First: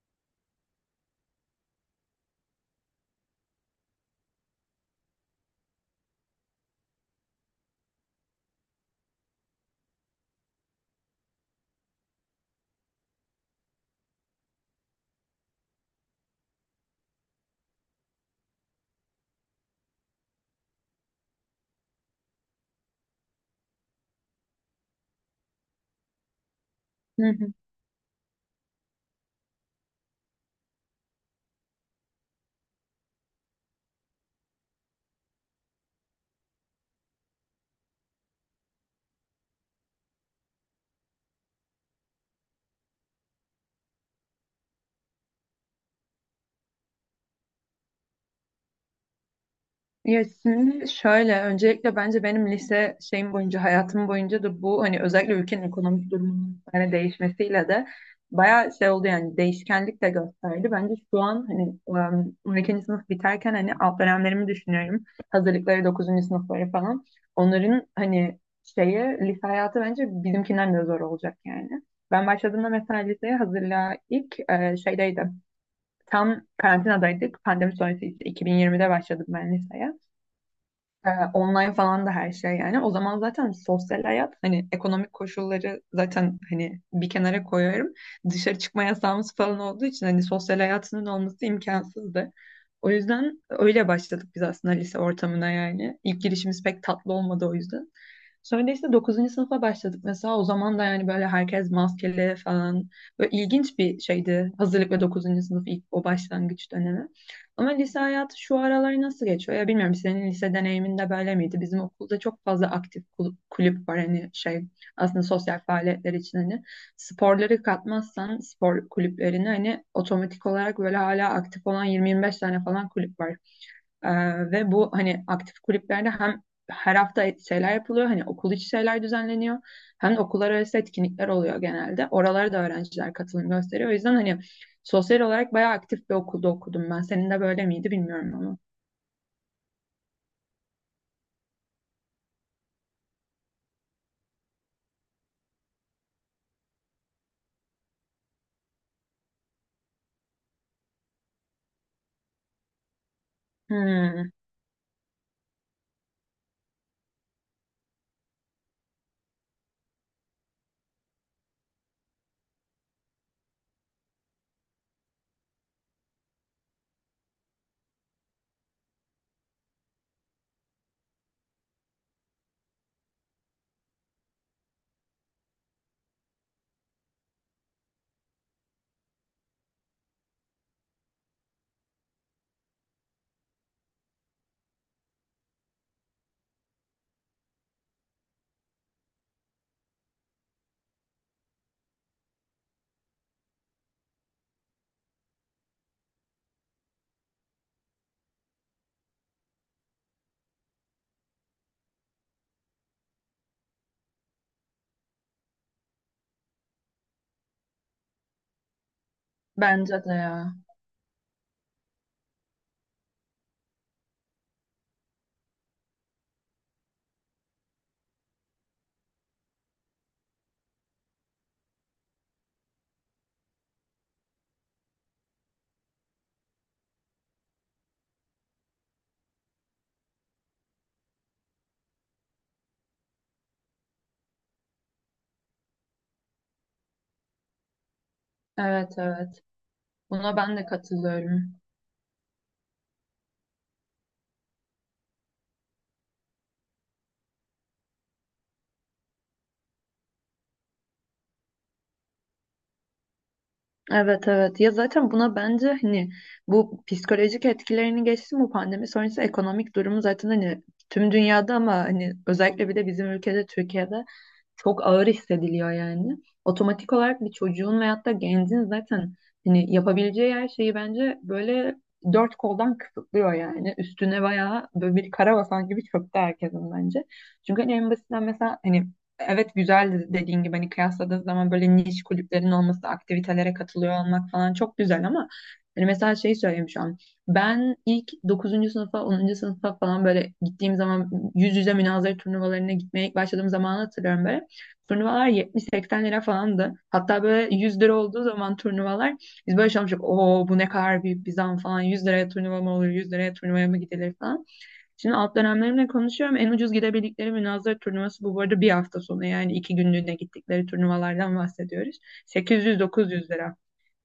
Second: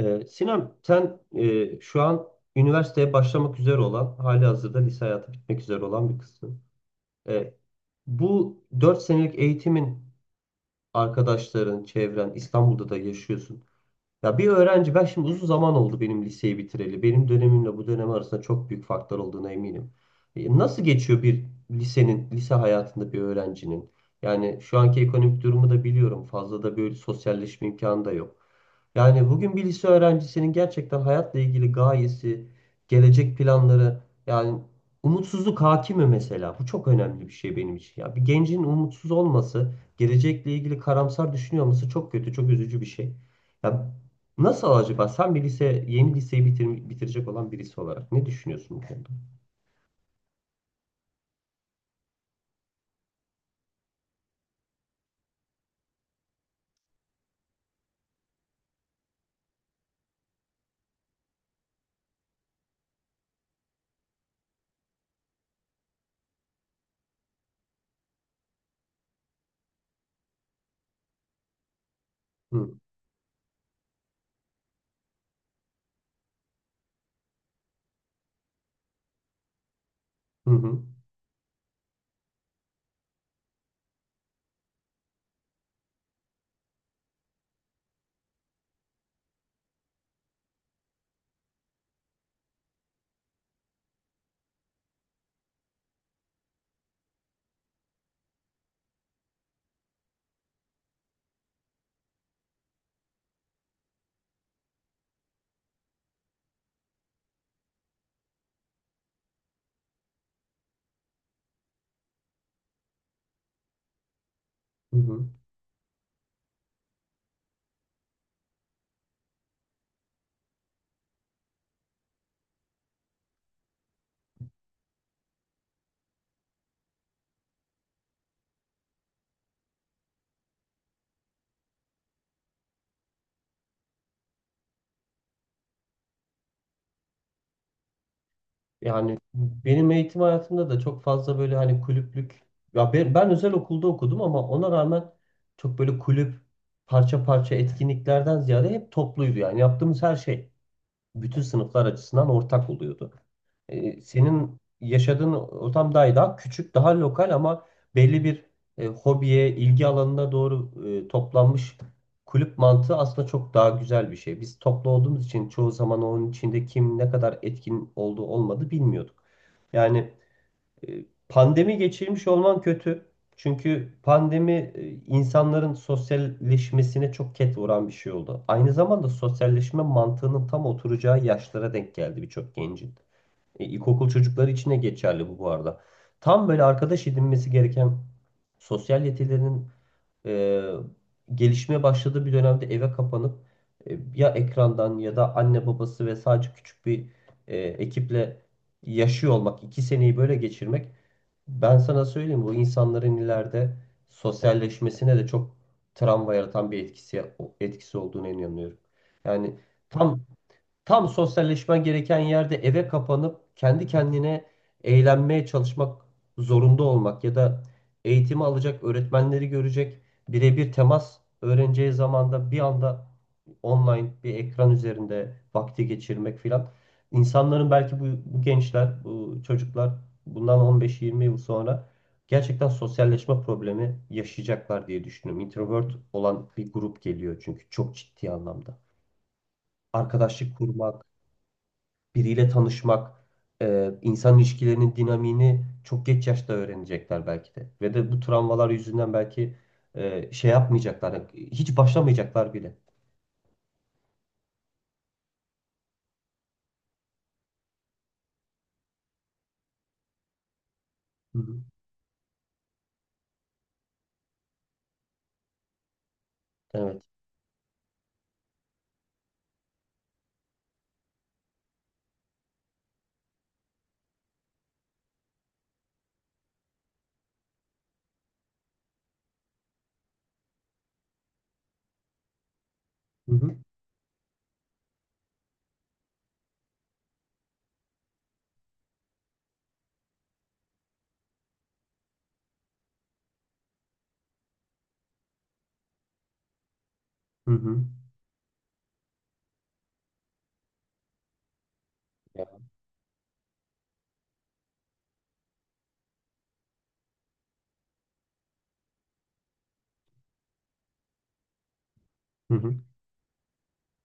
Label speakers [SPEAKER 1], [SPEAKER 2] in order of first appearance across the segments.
[SPEAKER 1] Sinem, sen şu an üniversiteye başlamak üzere olan, halihazırda lise hayatı bitmek üzere olan bir kızsın. Ee, bu 4 senelik eğitimin arkadaşların, çevren, İstanbul'da da yaşıyorsun. Ya bir öğrenci ben şimdi uzun zaman oldu benim liseyi bitireli. Benim dönemimle bu dönem arasında çok büyük farklar olduğuna eminim. Nasıl geçiyor bir lisenin, lise hayatında bir öğrencinin? Yani şu anki ekonomik durumu da biliyorum. Fazla da böyle
[SPEAKER 2] Hı hı.
[SPEAKER 1] sosyalleşme imkanı da yok. Yani bugün bir lise öğrencisinin gerçekten hayatla ilgili gayesi, gelecek planları, yani umutsuzluk hakim mi mesela? Bu çok önemli bir şey benim için. Ya bir gencin umutsuz olması, gelecekle ilgili karamsar düşünüyor olması çok kötü, çok üzücü bir şey. Ya nasıl acaba? Sen bir lise, yeni liseyi bitirecek olan birisi olarak ne düşünüyorsun bu konuda?
[SPEAKER 2] Ya şimdi şöyle öncelikle bence benim lise şeyim boyunca hayatım boyunca da bu hani özellikle ülkenin ekonomik durumunun hani değişmesiyle de bayağı şey oldu yani değişkenlik de gösterdi. Bence şu an hani 12. sınıf biterken hani alt dönemlerimi düşünüyorum. Hazırlıkları dokuzuncu sınıfları falan. Onların hani şeyi lise hayatı bence bizimkinden de zor olacak yani. Ben başladığımda
[SPEAKER 1] Hı,
[SPEAKER 2] mesela liseye hazırlığa ilk şeydeydi. Tam karantinadaydık. Pandemi sonrası işte 2020'de başladık ben liseye.
[SPEAKER 1] hı, hı,
[SPEAKER 2] Online falan da her şey yani. O zaman zaten sosyal hayat hani ekonomik koşulları zaten hani bir kenara koyuyorum. Dışarı çıkma yasağımız falan olduğu için hani sosyal hayatının olması imkansızdı. O yüzden öyle başladık biz aslında lise ortamına yani. İlk girişimiz pek tatlı olmadı o yüzden. Sonra işte dokuzuncu sınıfa başladık mesela. O zaman da yani böyle herkes maskeli falan. Böyle ilginç bir şeydi. Hazırlık ve 9. sınıf ilk o başlangıç dönemi. Ama lise hayatı şu aralar nasıl geçiyor? Ya bilmiyorum senin lise deneyiminde böyle miydi? Bizim okulda çok fazla aktif kulüp var. Hani şey
[SPEAKER 1] hı.
[SPEAKER 2] aslında
[SPEAKER 1] hı.
[SPEAKER 2] sosyal faaliyetler için hani sporları katmazsan spor kulüplerini hani otomatik olarak böyle hala aktif olan yirmi yirmi beş tane falan kulüp var. Ve bu hani aktif kulüplerde hem her hafta şeyler yapılıyor hani okul içi şeyler düzenleniyor hem de okullar arası etkinlikler oluyor genelde. Oralara da öğrenciler katılım gösteriyor. O yüzden hani sosyal olarak bayağı aktif bir okulda okudum ben. Senin de böyle miydi bilmiyorum ama.
[SPEAKER 1] Yani benim eğitim hayatımda da çok fazla böyle hani kulüplük ya ben özel okulda okudum ama ona rağmen çok böyle kulüp parça parça etkinliklerden ziyade hep topluydu yani yaptığımız her şey. Bütün sınıflar açısından ortak oluyordu. E,
[SPEAKER 2] Hmm.
[SPEAKER 1] senin yaşadığın ortam daha küçük, daha lokal ama belli bir hobiye, ilgi alanına doğru toplanmış kulüp mantığı aslında çok daha güzel bir şey. Biz toplu olduğumuz için çoğu zaman onun içinde kim ne kadar etkin olduğu olmadı bilmiyorduk. Yani pandemi geçirmiş olman kötü. Çünkü pandemi insanların sosyalleşmesine çok ket vuran bir şey oldu. Aynı zamanda sosyalleşme mantığının tam oturacağı yaşlara denk geldi birçok gencin. İlkokul çocukları için de geçerli bu, bu arada. Tam böyle arkadaş edinmesi gereken sosyal yetilerinin e, gelişmeye başladığı bir dönemde eve kapanıp ya ekrandan ya da anne babası ve sadece küçük bir ekiple yaşıyor olmak, iki seneyi böyle geçirmek, ben sana söyleyeyim, bu insanların ileride sosyalleşmesine de çok travma yaratan bir etkisi olduğunu inanıyorum. Yani
[SPEAKER 2] Bence de
[SPEAKER 1] tam
[SPEAKER 2] ya.
[SPEAKER 1] Tam sosyalleşmen gereken yerde eve kapanıp kendi kendine eğlenmeye çalışmak zorunda olmak ya da eğitimi alacak, öğretmenleri görecek, birebir temas öğreneceği zamanda bir anda online bir ekran üzerinde vakti geçirmek filan. İnsanların belki bu, bu gençler, bu çocuklar bundan 15-20 yıl sonra gerçekten sosyalleşme problemi yaşayacaklar diye düşünüyorum. Introvert olan bir grup geliyor çünkü, çok ciddi anlamda.
[SPEAKER 2] Evet, evet. Buna
[SPEAKER 1] Arkadaşlık
[SPEAKER 2] ben de
[SPEAKER 1] kurmak,
[SPEAKER 2] katılıyorum.
[SPEAKER 1] biriyle tanışmak, insan ilişkilerinin dinamiğini çok geç yaşta öğrenecekler belki de. Ve de bu travmalar yüzünden belki şey yapmayacaklar, hiç başlamayacaklar bile.
[SPEAKER 2] Evet, evet. Ya zaten buna bence hani bu psikolojik etkilerini geçtim bu pandemi sonrası ekonomik durumu zaten hani tüm
[SPEAKER 1] Hı
[SPEAKER 2] dünyada
[SPEAKER 1] hı.
[SPEAKER 2] ama hani özellikle bir de bizim ülkede Türkiye'de çok ağır hissediliyor yani. Otomatik
[SPEAKER 1] Evet.
[SPEAKER 2] olarak bir çocuğun veyahut da gencin zaten hani yapabileceği her şeyi bence böyle dört koldan kısıtlıyor yani. Üstüne bayağı böyle bir kara basan gibi çöktü herkesin bence. Çünkü hani en basitinden mesela hani evet güzel dediğin gibi hani kıyasladığın zaman böyle niş kulüplerin olması,
[SPEAKER 1] Hı
[SPEAKER 2] aktivitelere
[SPEAKER 1] hı.
[SPEAKER 2] katılıyor olmak falan çok güzel ama hani mesela şey söyleyeyim şu an. Ben ilk dokuzuncu sınıfa, 10. sınıfa falan böyle gittiğim zaman yüz yüze münazara turnuvalarına gitmeye ilk başladığım zamanı hatırlıyorum böyle. Turnuvalar 70-80 lira falandı. Hatta
[SPEAKER 1] Hı
[SPEAKER 2] böyle 100
[SPEAKER 1] hı.
[SPEAKER 2] lira olduğu zaman turnuvalar biz böyle şey. Oo, bu ne kadar büyük bir zam falan. 100 liraya
[SPEAKER 1] Ya.
[SPEAKER 2] turnuva mı olur? 100 liraya turnuvaya mı gidilir falan. Şimdi alt dönemlerimle konuşuyorum. En ucuz gidebildikleri münazara turnuvası bu. Bu arada bir hafta sonu yani 2 günlüğüne gittikleri turnuvalardan bahsediyoruz.
[SPEAKER 1] Hı hı.
[SPEAKER 2] 800-900 lira.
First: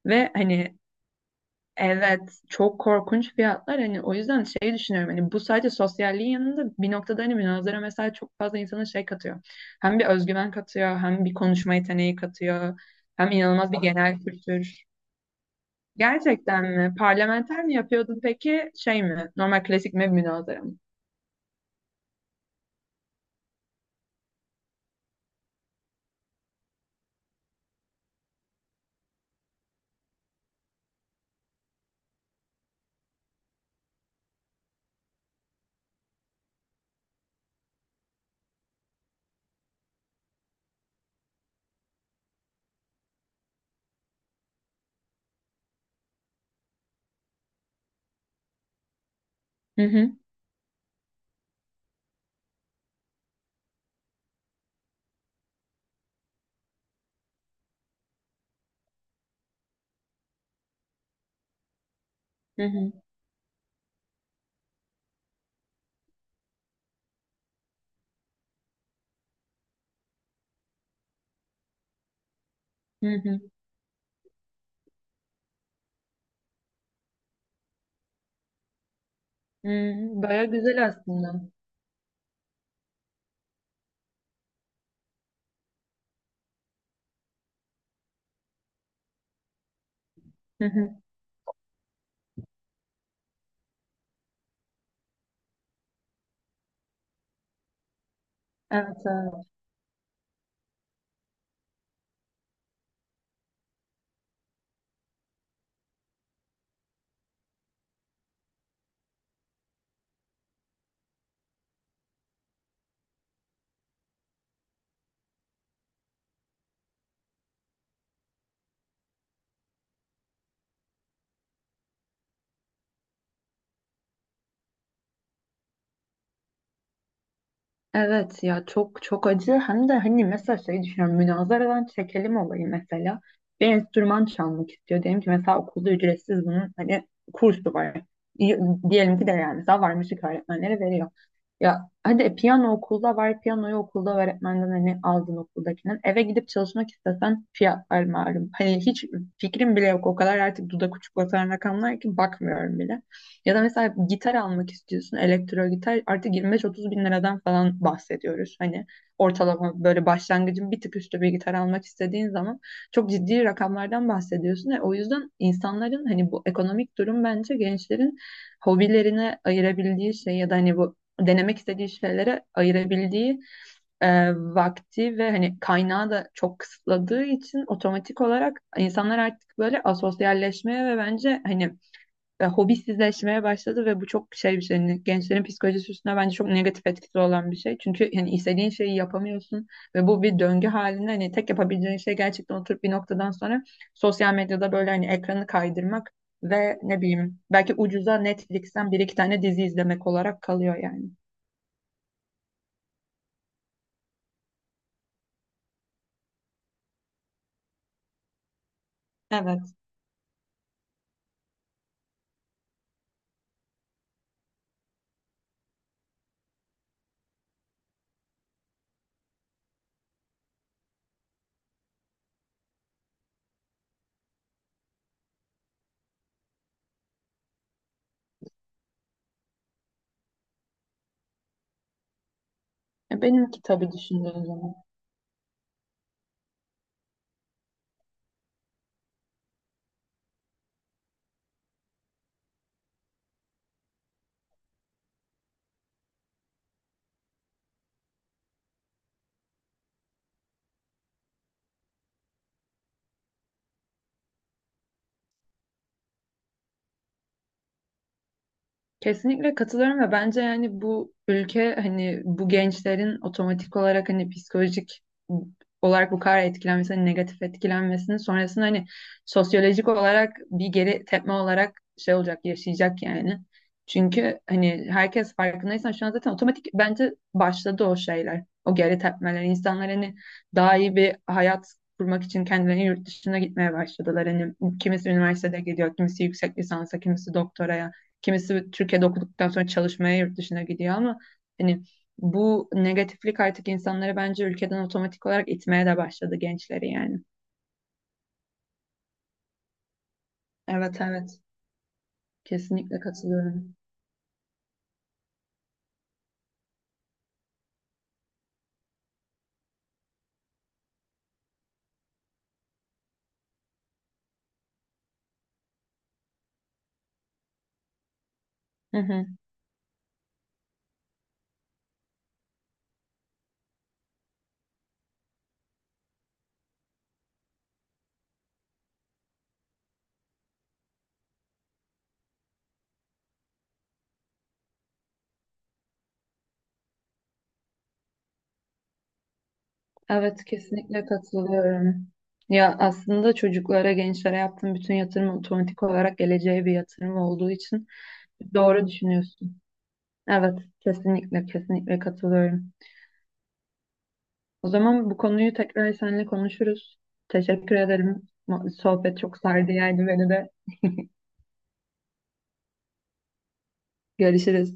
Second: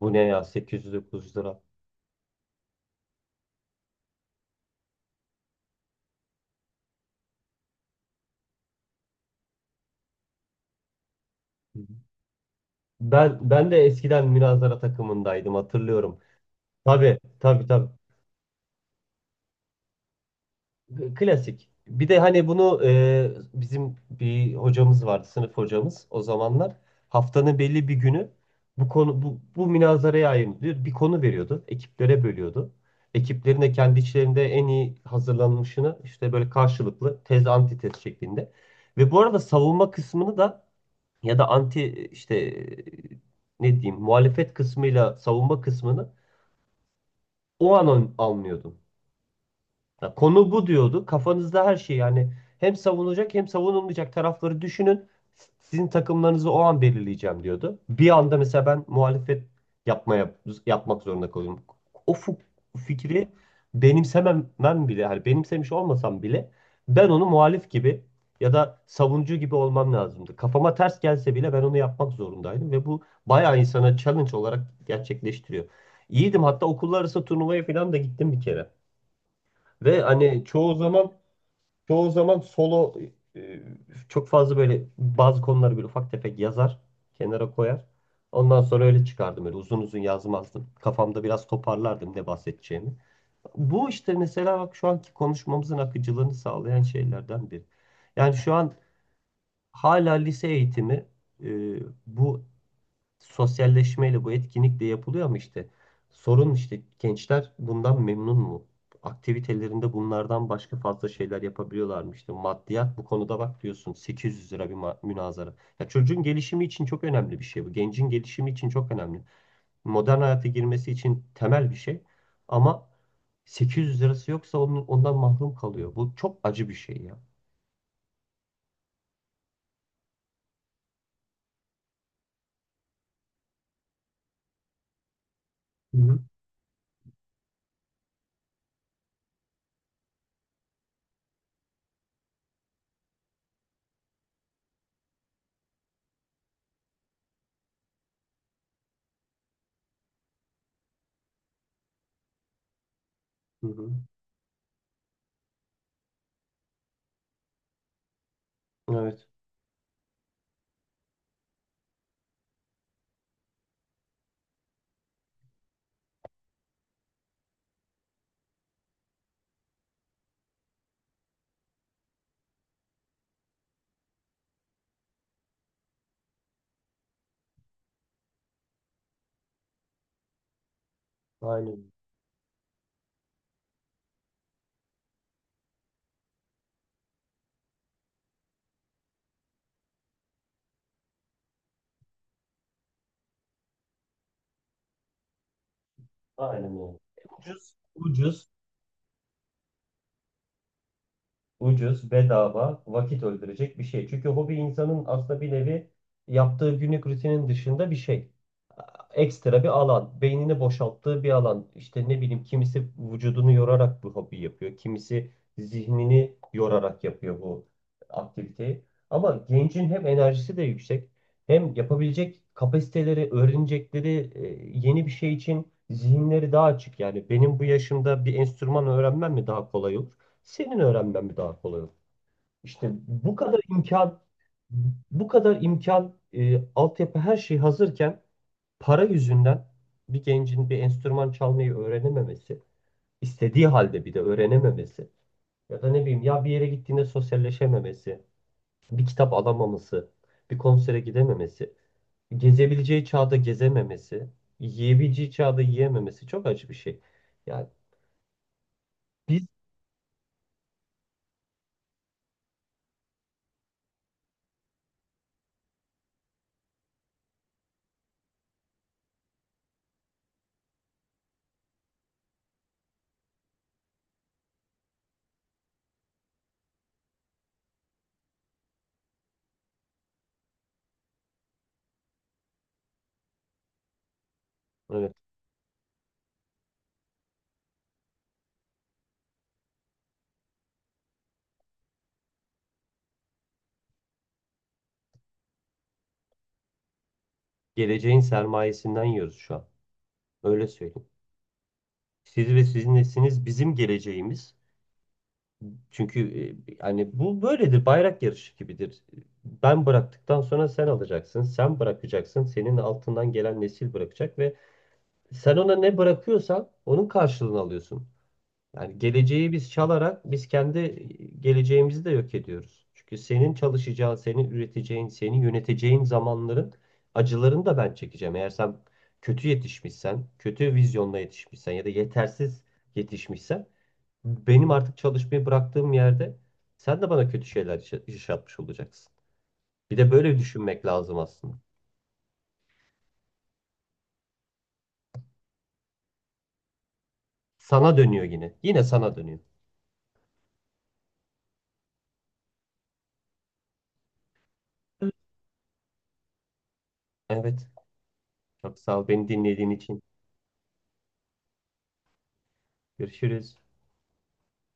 [SPEAKER 1] Bu ne
[SPEAKER 2] Ve
[SPEAKER 1] ya,
[SPEAKER 2] hani,
[SPEAKER 1] 809 lira.
[SPEAKER 2] evet, çok korkunç fiyatlar. Hani o yüzden şey düşünüyorum. Hani bu sadece sosyalliğin yanında bir noktada hani münazara mesela çok fazla insana şey katıyor. Hem bir özgüven katıyor, hem bir konuşma
[SPEAKER 1] Hı hı.
[SPEAKER 2] yeteneği katıyor, hem
[SPEAKER 1] Ben
[SPEAKER 2] inanılmaz bir
[SPEAKER 1] de
[SPEAKER 2] genel
[SPEAKER 1] eskiden münazara
[SPEAKER 2] kültür.
[SPEAKER 1] takımındaydım, hatırlıyorum.
[SPEAKER 2] Gerçekten mi?
[SPEAKER 1] Tabii,
[SPEAKER 2] Parlamenter
[SPEAKER 1] tabii,
[SPEAKER 2] mi
[SPEAKER 1] tabii.
[SPEAKER 2] yapıyordun peki? Şey mi? Normal klasik mi münazara mı?
[SPEAKER 1] Klasik. Bir de hani bunu, bizim bir hocamız vardı, sınıf hocamız o zamanlar. Haftanın belli bir günü bu konu bu münazaraya ayırın diyor. Bir konu veriyordu. Ekiplere bölüyordu. Ekiplerin de kendi içlerinde en iyi hazırlanmışını işte böyle karşılıklı tez antitez şeklinde. Ve bu arada savunma kısmını da ya da anti işte, ne diyeyim, muhalefet kısmıyla savunma kısmını o an anlıyordum.
[SPEAKER 2] Hı hı,
[SPEAKER 1] Ya konu bu diyordu. Kafanızda her şey, yani hem savunulacak hem savunulmayacak tarafları düşünün. Sizin takımlarınızı o an belirleyeceğim diyordu. Bir anda mesela ben muhalefet yapmaya yapmak zorunda kalıyorum. O
[SPEAKER 2] hı hı,
[SPEAKER 1] fikri benimsememem bile, hani benimsemiş olmasam bile ben onu muhalif gibi ya da savunucu gibi olmam lazımdı. Kafama ters gelse bile ben onu yapmak zorundaydım ve bu
[SPEAKER 2] hı hı.
[SPEAKER 1] bayağı insana challenge olarak gerçekleştiriyor. İyiydim, hatta okullar arası turnuvaya falan da gittim bir kere.
[SPEAKER 2] Hı,
[SPEAKER 1] Ve hani
[SPEAKER 2] baya
[SPEAKER 1] çoğu
[SPEAKER 2] güzel
[SPEAKER 1] zaman
[SPEAKER 2] aslında.
[SPEAKER 1] çoğu zaman solo, e, çok fazla böyle bazı konuları böyle ufak tefek yazar, kenara koyar. Ondan sonra öyle çıkardım, öyle uzun uzun
[SPEAKER 2] Hı
[SPEAKER 1] yazmazdım.
[SPEAKER 2] hı.
[SPEAKER 1] Kafamda biraz toparlardım ne bahsedeceğimi. Bu işte mesela bak, şu anki konuşmamızın akıcılığını sağlayan şeylerden biri. Yani şu an
[SPEAKER 2] Evet, evet.
[SPEAKER 1] hala lise eğitimi, e, bu sosyalleşmeyle bu etkinlik de yapılıyor ama işte sorun, işte gençler bundan memnun mu? Aktivitelerinde bunlardan başka fazla şeyler yapabiliyorlar mı? İşte maddiyat bu konuda, bak diyorsun, 800 lira bir münazara. Ya çocuğun gelişimi için çok önemli bir şey bu. Gencin gelişimi için çok önemli. Modern hayata girmesi için temel bir şey ama 800 lirası yoksa onun, ondan mahrum kalıyor. Bu çok acı bir şey ya.
[SPEAKER 2] Evet ya çok çok acı hem de hani mesela şey düşünüyorum münazaradan çekelim olayı mesela bir enstrüman çalmak istiyor diyelim ki mesela okulda
[SPEAKER 1] Hı hı.
[SPEAKER 2] ücretsiz bunun hani kursu var. Y- Diyelim ki de yani mesela var müzik öğretmenleri veriyor ya hadi piyano okulda var piyanoyu okulda öğretmenden hani aldın okuldakinden eve gidip çalışmak istesen fiyatlar malum hani hiç fikrim bile yok o kadar artık dudak uçuklatan rakamlar ki bakmıyorum bile. Ya da
[SPEAKER 1] Hı hı.
[SPEAKER 2] mesela gitar almak istiyorsun, elektro gitar artık 25-30 bin liradan falan bahsediyoruz. Hani
[SPEAKER 1] Evet.
[SPEAKER 2] ortalama böyle başlangıcın bir tık üstü bir gitar almak istediğin zaman çok ciddi rakamlardan bahsediyorsun. O yüzden insanların hani bu ekonomik durum bence gençlerin hobilerine ayırabildiği şey ya da hani bu denemek istediği şeylere ayırabildiği vakti ve hani kaynağı da çok kısıtladığı için otomatik olarak insanlar artık böyle asosyalleşmeye ve bence hani
[SPEAKER 1] Aynen.
[SPEAKER 2] hobisizleşmeye başladı ve bu çok şey bir şey. Yani gençlerin psikolojisi üstüne bence çok negatif etkisi olan bir şey. Çünkü yani istediğin şeyi yapamıyorsun ve bu bir döngü halinde hani tek yapabileceğin şey gerçekten oturup bir noktadan sonra sosyal medyada böyle hani ekranı kaydırmak
[SPEAKER 1] Aynen
[SPEAKER 2] ve
[SPEAKER 1] öyle.
[SPEAKER 2] ne bileyim belki
[SPEAKER 1] Ucuz,
[SPEAKER 2] ucuza
[SPEAKER 1] ucuz.
[SPEAKER 2] Netflix'ten bir iki tane dizi izlemek olarak kalıyor yani.
[SPEAKER 1] Ucuz, bedava, vakit öldürecek bir şey. Çünkü hobi insanın aslında bir nevi yaptığı günlük rutinin dışında bir şey.
[SPEAKER 2] Evet.
[SPEAKER 1] Ekstra bir alan, beynini boşalttığı bir alan. İşte ne bileyim, kimisi vücudunu yorarak bu hobi yapıyor. Kimisi zihnini yorarak yapıyor bu aktiviteyi. Ama gencin hem enerjisi de yüksek, hem yapabilecek kapasiteleri, öğrenecekleri yeni bir şey için zihinleri daha açık. Yani benim bu yaşımda bir enstrüman öğrenmem mi daha kolay olur? Senin öğrenmen mi daha kolay olur? İşte bu kadar
[SPEAKER 2] Benimki tabii
[SPEAKER 1] imkan
[SPEAKER 2] düşündüğün zaman.
[SPEAKER 1] bu kadar imkan altyapı, her şey hazırken para yüzünden bir gencin bir enstrüman çalmayı öğrenememesi, istediği halde bir de öğrenememesi, ya da ne bileyim, ya bir yere gittiğinde sosyalleşememesi, bir kitap alamaması, bir konsere gidememesi, gezebileceği çağda gezememesi, yiyebileceği çağda yiyememesi çok acı bir şey. Yani biz,
[SPEAKER 2] Kesinlikle katılıyorum ve bence yani bu ülke hani bu gençlerin otomatik olarak hani psikolojik olarak bu kadar etkilenmesi, hani negatif etkilenmesinin sonrasında hani sosyolojik olarak bir geri tepme olarak şey olacak, yaşayacak yani. Çünkü hani herkes farkındaysan şu an zaten otomatik bence başladı o şeyler, o geri tepmeler. İnsanlar hani daha iyi bir hayat kurmak için kendilerini yurt dışına gitmeye başladılar. Hani kimisi
[SPEAKER 1] evet,
[SPEAKER 2] üniversitede gidiyor, kimisi yüksek lisansa, kimisi doktoraya. Kimisi Türkiye'de okuduktan sonra çalışmaya yurt dışına gidiyor ama hani bu negatiflik artık insanları bence ülkeden otomatik olarak itmeye de başladı gençleri yani.
[SPEAKER 1] geleceğin sermayesinden yiyoruz şu an. Öyle
[SPEAKER 2] Evet,
[SPEAKER 1] söyleyeyim.
[SPEAKER 2] evet,
[SPEAKER 1] Siz ve sizin
[SPEAKER 2] kesinlikle
[SPEAKER 1] nesliniz bizim
[SPEAKER 2] katılıyorum.
[SPEAKER 1] geleceğimiz. Çünkü hani bu böyledir, bayrak yarışı gibidir. Ben bıraktıktan sonra sen alacaksın, sen bırakacaksın, senin altından gelen nesil bırakacak ve sen ona ne bırakıyorsan onun karşılığını alıyorsun.
[SPEAKER 2] Hı
[SPEAKER 1] Yani
[SPEAKER 2] hı.
[SPEAKER 1] geleceği biz çalarak biz kendi geleceğimizi de yok ediyoruz. Çünkü senin çalışacağın, senin üreteceğin, seni yöneteceğin zamanların acılarını da ben çekeceğim. Eğer sen kötü yetişmişsen, kötü vizyonla yetişmişsen ya da yetersiz yetişmişsen, benim artık çalışmayı bıraktığım yerde sen de bana kötü şeyler yaşatmış olacaksın. Bir de böyle
[SPEAKER 2] Evet,
[SPEAKER 1] düşünmek
[SPEAKER 2] kesinlikle
[SPEAKER 1] lazım aslında.
[SPEAKER 2] katılıyorum. Ya aslında çocuklara, gençlere yaptığım bütün yatırım otomatik olarak geleceğe bir yatırım olduğu için
[SPEAKER 1] Sana dönüyor yine. Yine
[SPEAKER 2] doğru
[SPEAKER 1] sana dönüyor.
[SPEAKER 2] düşünüyorsun. Evet, kesinlikle kesinlikle katılıyorum. O zaman bu konuyu tekrar seninle konuşuruz.
[SPEAKER 1] Evet.
[SPEAKER 2] Teşekkür ederim.
[SPEAKER 1] Çok sağ ol
[SPEAKER 2] Sohbet
[SPEAKER 1] beni
[SPEAKER 2] çok
[SPEAKER 1] dinlediğin
[SPEAKER 2] sardı
[SPEAKER 1] için.
[SPEAKER 2] yani beni de.
[SPEAKER 1] Görüşürüz.
[SPEAKER 2] Görüşürüz.